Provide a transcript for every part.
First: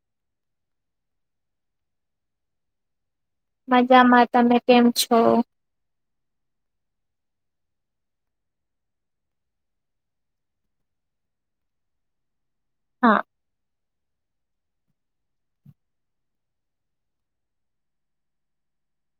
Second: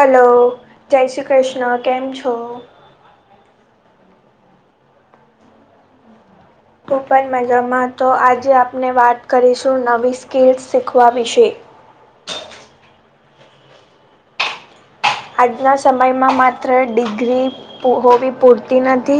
Hello જય શ્રી કૃષ્ણ કેમ છો? મજામાં તમે કેમ છો? ફૂ પન મજામાં તો આજે આપને વાત કરીશું નવી સ્કિલ્સ શીખવા વિશે. હા. આજના સમયમાં માત્ર ડિગ્રી ઓ હોવી પૂરતી નથી.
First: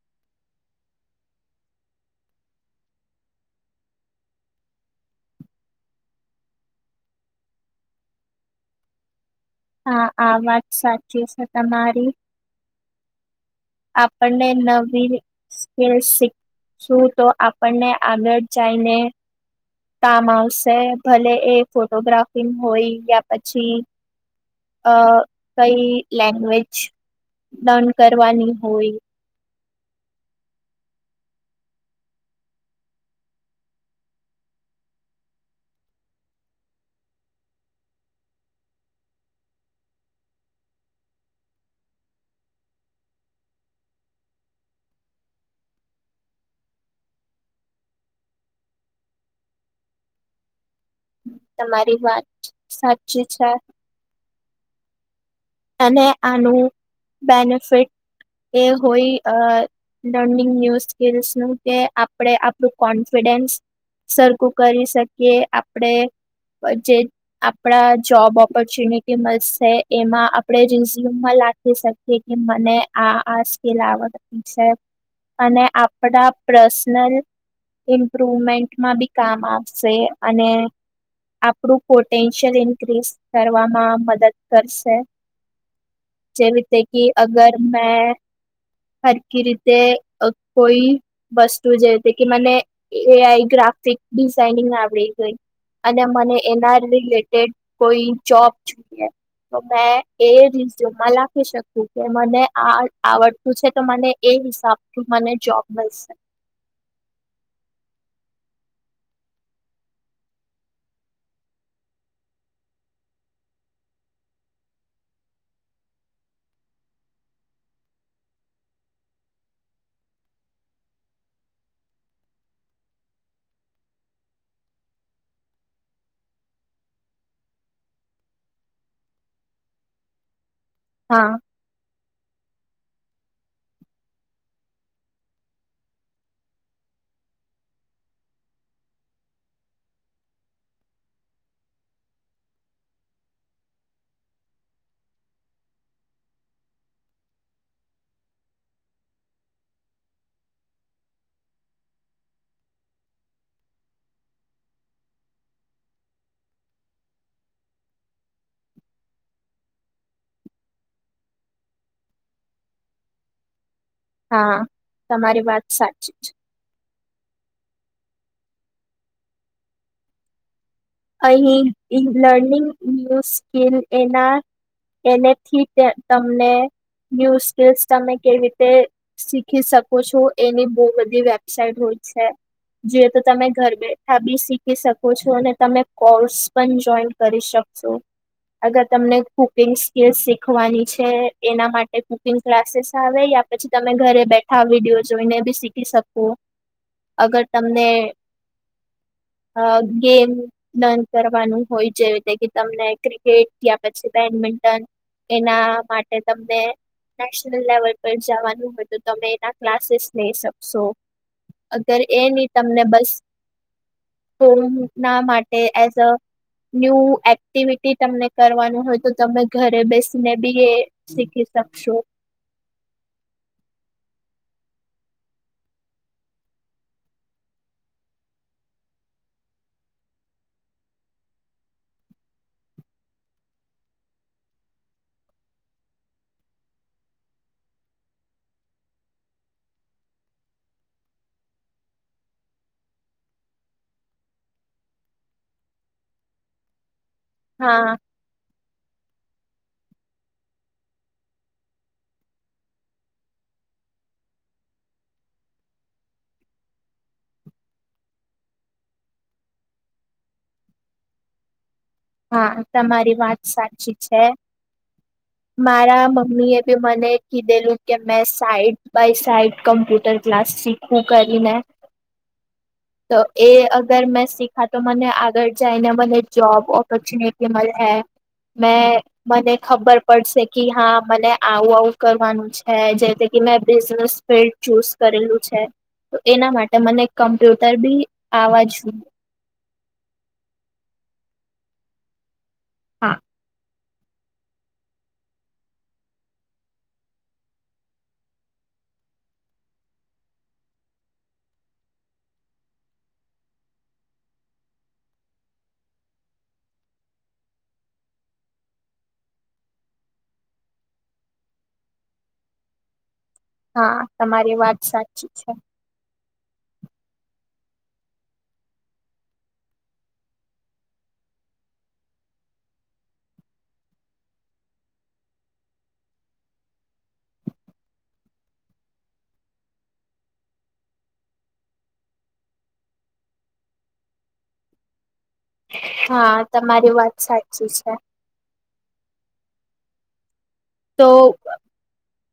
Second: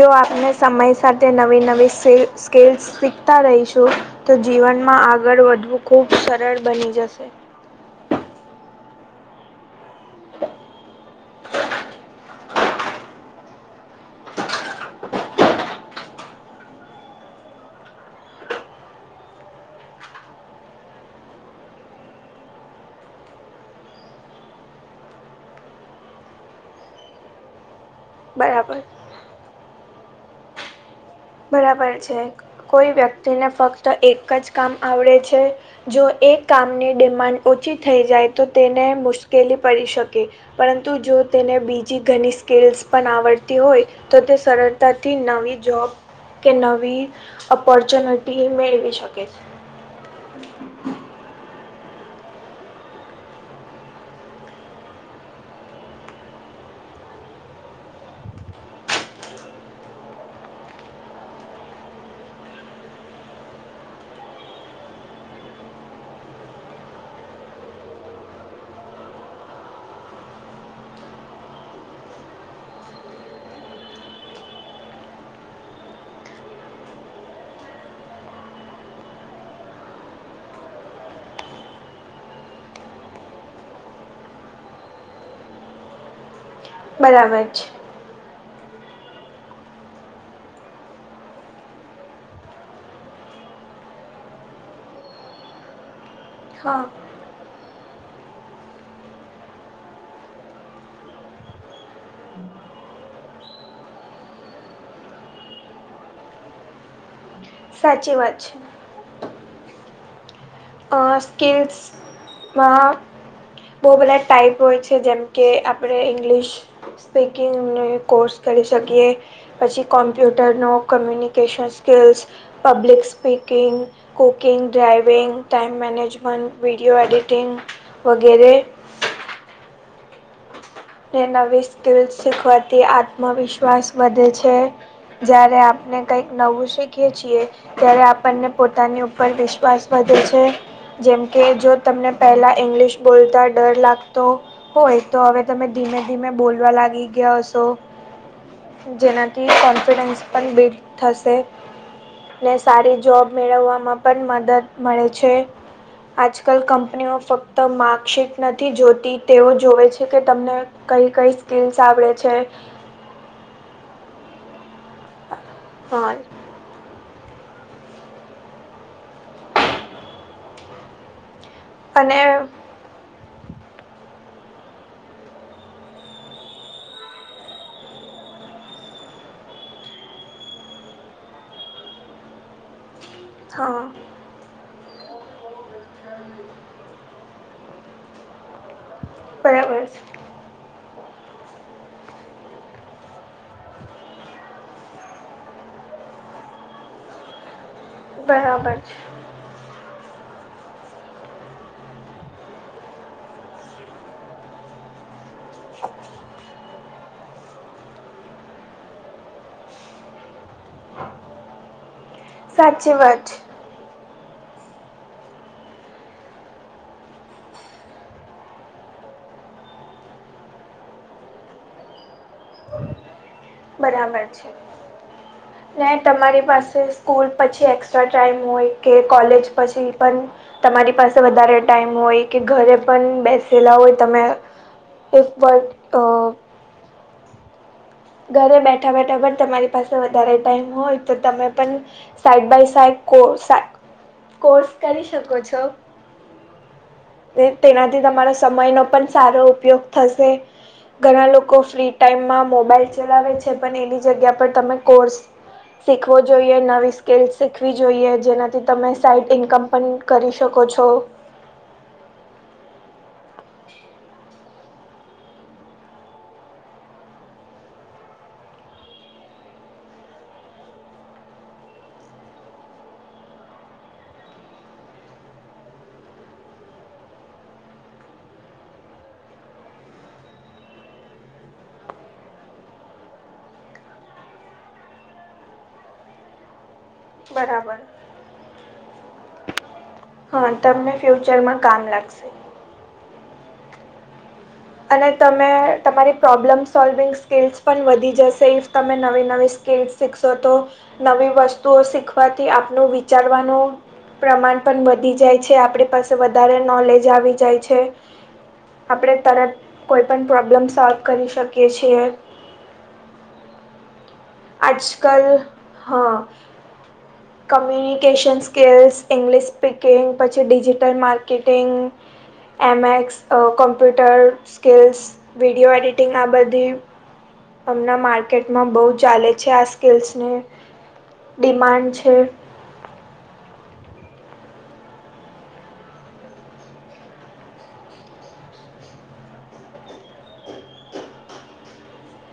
જો આપણને સમય સાતે નવી નવી સેલ સ્કેલ્સ શીખતા રહીશું. તો જીવનમાં આગળ વધવું ખુબ સરળ બની જશે. હા આ વાત સાચી છે તમારી આપણને નવી વી સ્કિલ્સ શીખ. શું તો આપણને આગળ જાઈને? કામ આવશે ભલે એ ફોટોગ્રાફીનું હોય કે આ પછી અ-અ-અ કયી લેંગ્વેજ લર્ન કરવાની બરાબર હોય. બરાબર છે કોઈ વ્યક્તિને ફક્ત એક જ કામ આવળે છે. જો એ કામને ડિમાન્ડ ઓછી થઈ જાય તો તેને મુશ્કેલી પડી શકે. પરંતુ જો તેને બીજી ઘની સ્કિલ્સ પન આવડતી હોય તો તે સરળતાથી નવી જોબ કે નવી ઓપોર્ચ્યુનર્તીઓ મેળવી શકે છે. તમારી વાત સાચીચ છે. આને આનું બેનિફિટ એ હોઈ અઅ લર્નિંગ યસ સ્કિલ્સનું એ આપળે આપ્પુ કોન્ફિડેન્સ સરકુ કરી શકીએ આપડે પન જે આપળા જોબ ઓપોર્ચ્યુનિટી મળશે એમાં આ પણે જ રિઝ્યુમમાં લાખી શકીએ કે મને આ આ સ્કિલ આવડ છે. અને આપડા પ્રસ્નલ ઇમ્પ્રુવમેન્ટમાં બી કામ આવશે, અને આપડુ પોટેન્શિયલ ઇન્ક્રીઝ કરવામાં મદદ કરશે. જેવી રીતે કી બરાબર અગર છે મે હરકી રીતે અ કોઈ વસ્તુ જે તે કે મેંને એ આઈ ગ્રાફિક ડિઝાઇનિંગના આવડી ગઈ. અને મને હા એના રિ-રિ-રિલેટેડ કોઈ જોબ જુએ તો મે એ રિઝ્યુમમાં લાખી શકું કે મને આ-આલ આવડતું છે તો મને એ હિસાબથી મને જોબ મલશે. સાચી વાત છે. અ સ્કિલ્સ માં બો બધાય ટાઈપ હોય છે જેમ કે, આપણે ઇંગ્લિશ સ્પીકિંગ ને કોર્સ કરી શકીએ. પછી કોમ્પ્યુટરનો communication skills public speaking, cooking, driving time management, video editing વગેરે ને હા નવી સ્કીલ શીખવાથી આત્મવિશ્વાસ વધે છે. જ્યારે આપણે કંઈક નવું શીખીએ છીએ. ત્યારે આપણને પોતાની ઉપર વિશ્વાસ વધે છે. જેમકે જો તમને પહેલા ઇંગ્લિશ બોલતા ડર લાગતો હોય તો હવે તમે ધીમે ધીમે બોલવા લાગી ગયા હશો જેનાથી કોન્ફિડન્સ પણ બિલ્ડ થશે. ને સારી જોબ મેળવવામાં પણ મદદ મળે છે. આજકાલ કંપનીઓ ફક્ત માર્કશીટ નથી જોતી તેઓ જોવે છે. કે તમને કઈ કઈ સ્કીલ્સ આવડે છે. હા તમારી વાત હા સાચી છે. અહી ઈ અને લર્નિંગ ન્યુ સ્કીલ એના એનેથી તમને ન્યૂ સ્કીસ તમે કેવી રીતે શીખી શકો છો એની બહુ બધી વેબસાઇટ હોય છે. જે તો તમે હા ઘર બેઠા બી શીખી શકો છો અને તમે કોર્સ પણ જોઈન કરી શકશું અગર તમને કુકિંગ બરાબર સ્કીલ છે શિખ વાની છે એના માટે કુકિંગ ક્લાસીસ આવે યા પછી તમે ઘરે બેઠ ા વિડીયો જોઈને બી શીખી શકું અગર તમને બરાબર છે. અ ગેમ લર્ન કરવાનું હોય જે રીતે કે તમને ક્રિકેટ તયા પછી બેડમિન્ટન એના માટે તમને નેશનલ લેવલ પર જવાનું હોય તો તમે એના ક્લાસીસ લઈ શક સોં અગર એ ની તમને સાચી બસ વાત છે ફોમ ના મા ટે એઝ ન્યૂ એક્ટિવિટી તમને કરવાનું હોય તો તમે ઘરે બેસીને બી શીખી શકશો બરાબર છે ને તમારી પાસે સ્કૂલ પછી એક્સ્ટ્રા ટાઈમ હોય કે કોલેજ પછી પણ તમારી પાસે વધારે ટાઈમ હોય કે ઘરે પણ બેસેલા હોય તમે ઇફ બટ અ ઘરે બેઠા બેઠા પણ તમારી પાસે વધારે ટાઈમ હોય તો તમે પણ side by side course course કરી શકો છો હા તેનાથી તમારો સમયનો પણ સારો ઉપયોગ થશે ઘણા લોકો ફ્રી ટાઈમમાં મોબાઈલ ચલાવે છે પણ એની જગ્યા પર તમે કોર્સ શીખવો જોઈએ નવી સ્કિલ શીખવી જોઈએ જેનાથી તમે સાઈડ ઇન્કમ પણ કરી શકો છો હા તમારી વાત સાચી છે [inaudible] મારા મમ્મી એ બી મને કીધેલું કે મેં side by side computer class શી ખુ કરીને [inaudible] તો એ અગર મેં શીખા તો મને આગળ જઈને મને જોબ ઓ તોક્ષનેતિ અમલ હૈ મેં મને ખબર પડશે કે હા મને આવું આવું કરવાનું છે જે મેં બિઝનેસ ફિલ્ડ ચૂઝ કરેલું છે તો એના માટે મને કમ્પ્યુટર બરાબર બી આવા છું હા તમને ફ્યુચર માં કામ લાગશે હા અને તમે તમારી પ્રોબ્લમ સોલ્વિંગ સ્કીલ્સ પણ વધી જશે ઇફ તમે નવી નવી સ્કીલ્સ શીખશો તો નવી વસ્તુઓ શીખવાથી આપનું વિચારવાનું પ્રમાણ પણ વધી જાય છે આપણી પાસે વધારે નોલેજ આવી જાય છે આપણે તરત કોઈ પણ પ્રોબ્લેમ સોલ્વ કરી શકીએ છીએ હા તમારી વાત આજ કાલ સાચી છે હા કમ્યુનિકેશન સ્કિલ્સ ઇંગ્લિશ સ્પીકિંગ પછી digital marketing MX computer skills video editing આ બધી હમણાં માર્કેટમાં બહુ ચાલે છે આ સ્કિલ્સને ડિમાન્ડ છે હા તમારી વાત સાચી છે તો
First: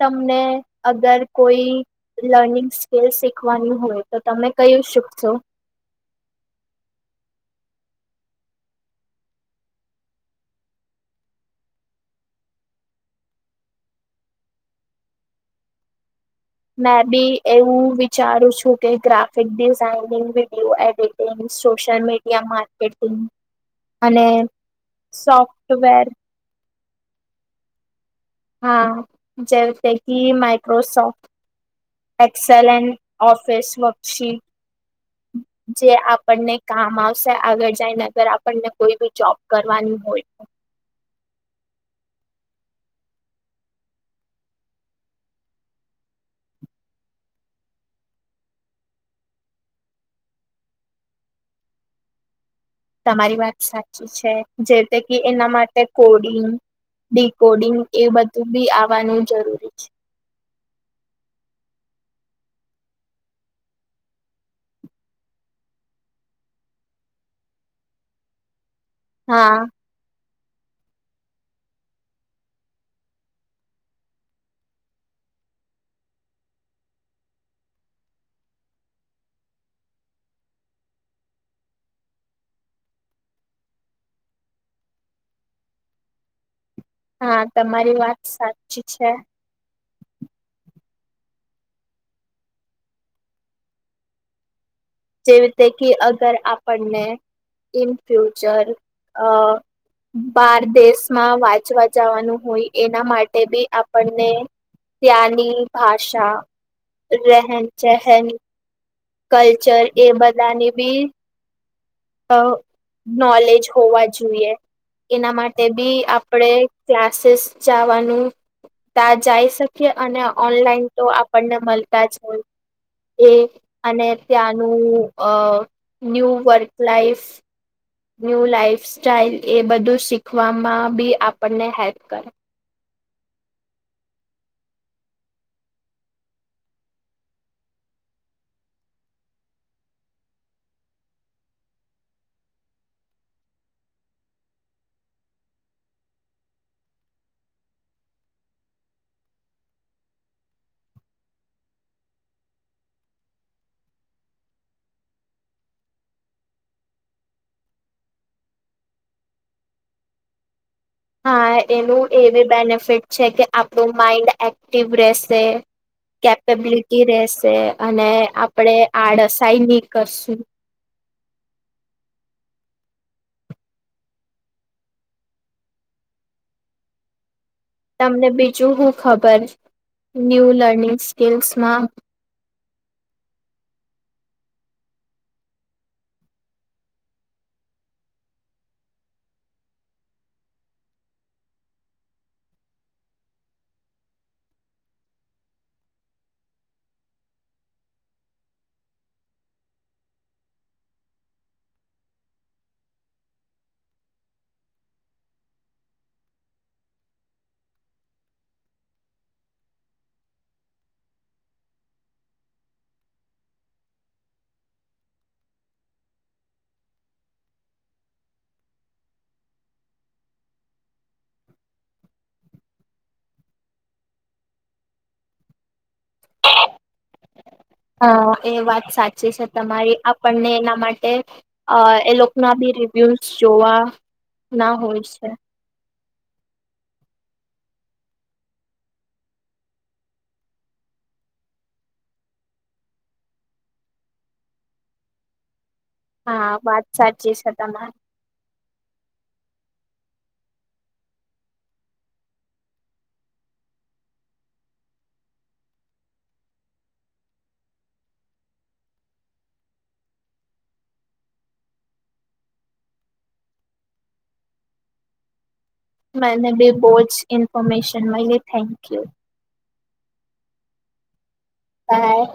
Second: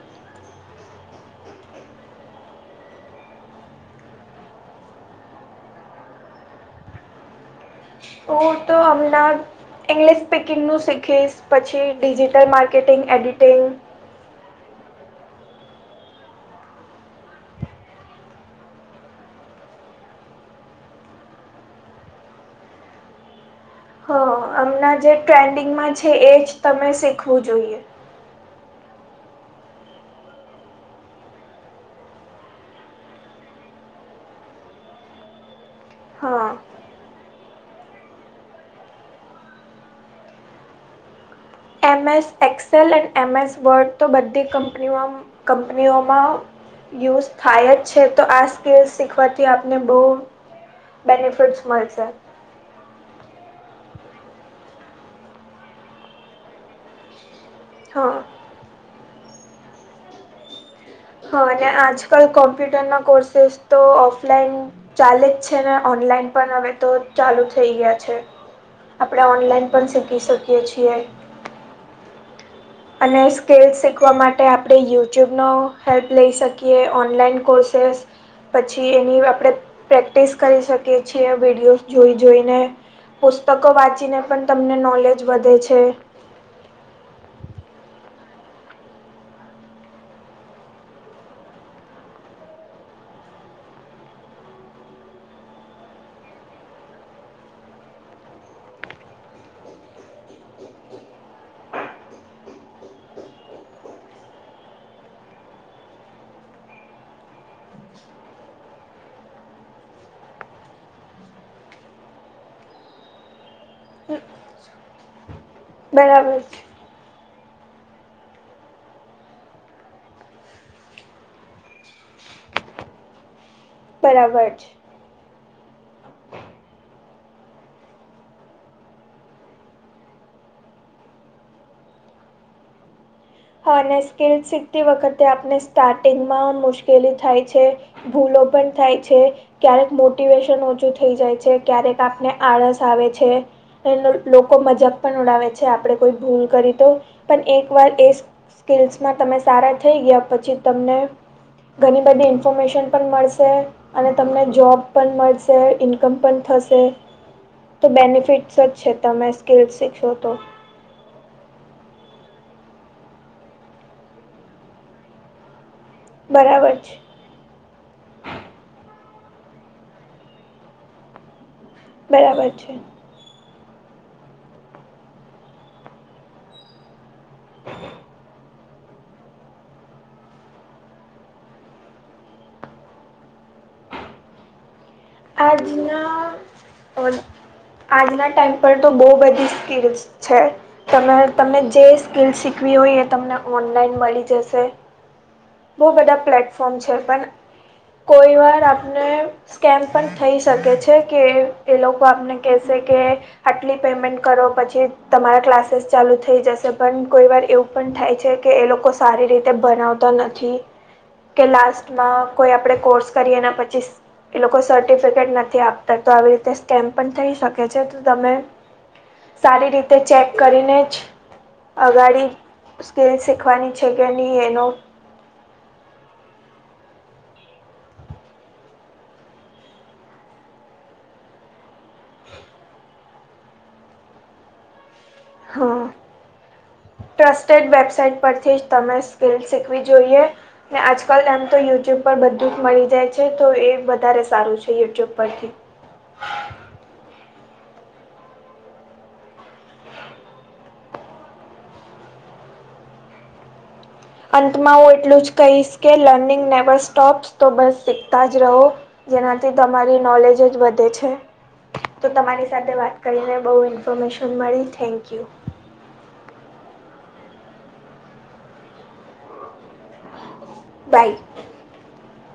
તમને અગર કોઈ લર્નિંગ સ્કીલ શીખવાની હોય તો તમે કયું શીખશો હું તો અમના ઇંગ્લિશ સ્પીકિંગનું શીખીશ પછી ડિજિટલ માર્કેટિંગ એડિટિંગ મેં બી એવું વિચારું છું કે graphic designing video edit social media marketing હ અને હમણાં જે ટ્રેન્ડિંગમાં સોફ્ટવેર છે એ જ તમે શીખવું જોઈએ હા જેવ તેં કી માઇક્રોસોફ્ટ એક્સેલેન ઓફિસ વર્કશીટ જે હા આપણને કામ આવશે આગળ જઈને અગર આપણને કોઈ બી જોબ કરવાની હોય એમ એસ એક્સેલ અનેડ એમ એસ વર્ડ તો બધી કંપનીઓ કંપનીઓમાં યુઝ થાય જ છે તો આ સ્કીલ શીખવાથી આપને બઉ બેનિફિટસ મળશે. તમારી વાત સાચી છે જેમતે કે એના માટે કોડિંગ ડીકોડિંગ એ હા બધું બી આવવાનું જરૂરી છે. હા અને આજકાલ કોમ્પ્યુટર ના કોર્સેસ તો ઓફલાઈન ચાલે જ છે ને ઓનલાઈન પણ હવે તો ચાલુ થઈ ગયા છે આપણે હા ઓનલાઈન પણ શીખી શકીએ છીએ અને સ્કીલસ શીખવા માટે આપણે યુટ્યુબનો હેલ્પ લઈ શકીએ ઓનલાઈન કોર્સેસ પછી એની આપણે પ્રેક્ટિસ કરી શકીએ છીએ વિડીયો જોઈ જોઈને પુસ્તકો વાંચીને પણ તમને નોલેજ વધે છે. હા તમારી વાત સાચી છે. જેવી રીતે કે અગર આપણને ઇન ફ્યુચર અ બાર દેશમાં વાંચવા જવાનું હોય એના માટે બી આપણને ત્યાં ની ભાષા રહેન સહન કલ્ચર એ બધા ની બી અ નોલેજ હોવા જોઈએ એના માટે બી બરાબર આપણે ક્લાસીસ જવાનું ત જઈ શકીએ અને ઓનલાઈન તો આપણને મળતા જ હોય. એ અને બરાબર છે ત્યાંનું અ new work life new life style એ બધું શીખવામાં બી આપણને હેલ્પ કરે હા અને સ્કીલ શીખતી વખતે આપને સ્ટાર્ટિંગમાં મુશ્કેલી થાય છે. ભૂલો પણ થાય છે. ક્યારેક મોટિવેશન ઓછું થઈ જાય છે ક્યારેક આપને આળસ આવે છે. એ લોકો મજાક પણ ઉડાવે છે આપડણે કોઈ ભૂલ કરી તો પણ એક વાર એ સ્કિલ્સમાં તમે સારા થઈ ગયા પછી તમને ઘણી બધી ઇન્ફોર્મેશન પણ મળશે. અને તમને જોબ પણ મળશે ઇન્કમ પણ થશે. તો બેનિફિટ્સ જ છે તમે સ્કીલસ શીખો તો હા એનું એવી બેનિફિટ છે કે આપણું માઈન્ડ એક્ટિવ રહેશે. બરાબર છે કેપેબિલિટી રહેશે અને આપણેે આડસાઈ નહી કરશું. બરાબર છે. [inaudible] તમને બીજું શું ખબર? ન્યૂ લર્નિંગ સ્કીલ્સમાં આ જના આજના ટાઈમ પર તો બહુ બધી સ્કીલસ છે. ત તમે જે સ્કીલ શીખવી હોય એ તમને ઓનલાઈન મળી જશે. બહુ બધા પ્લેટફોર્મ છે પણ કોઈ વાર આપને સ્કેમ પણ થઈ શકે છે કે એ લોકો આપને કહેશે કે આટલી પેમેન્ટ કરો પછી તમારા ક્લાસીસ ચાલુ થઈ જશે પણ કોઈ વાર એવું પણ થાય છે કે એ લોકો સારી રીતે ભનાવતા નથી. કે લાસ્ટમાં કોઈ આપડે કોર્સ કરીએને પછી એ લોકો સ સટીફિકેટ નથી આપતા તો આવી રીતે સ્ટેમ્પ પણ થઈ શકે છે તો તમે સારી રીતે ચેક કરીને જ અગાડી સ્કીલ શીખવાની છે કે નહીં એનો હ એ વાત સાચી છે તમારી આપણને એના માટે અ એ લોકો ના બી રિવ્યુઝ જોવા ના હોય છે. હા. ટ્રસ્ટેડ વેબસાઇટ પરથી તમે સ્કીલ શીખવી જોઈએ. ને આજકાલ એમ તો યુટ્યુબ પર બધું જ મળી જાય છે તો એ વધારે સારું છે યુટ્યુબ પરથી. હા વાત સાચી છે તમારે. અંતમાં હું એટલું જ કહીશ કે લર્નિંગ નેવર સ્ટોપસ તો બસ શીખતા જ રહો. જેનાથી તમારી નોલેજ જ વધે છે. તો તમારી સાથે વાત કરીને બહુ ઇન્ફોર્મેશન મળી થેન્ક યુ. મને બી બહુ જ ન્ફોર્મેશન મયલી થેન્ક યુ. બાય. બાય.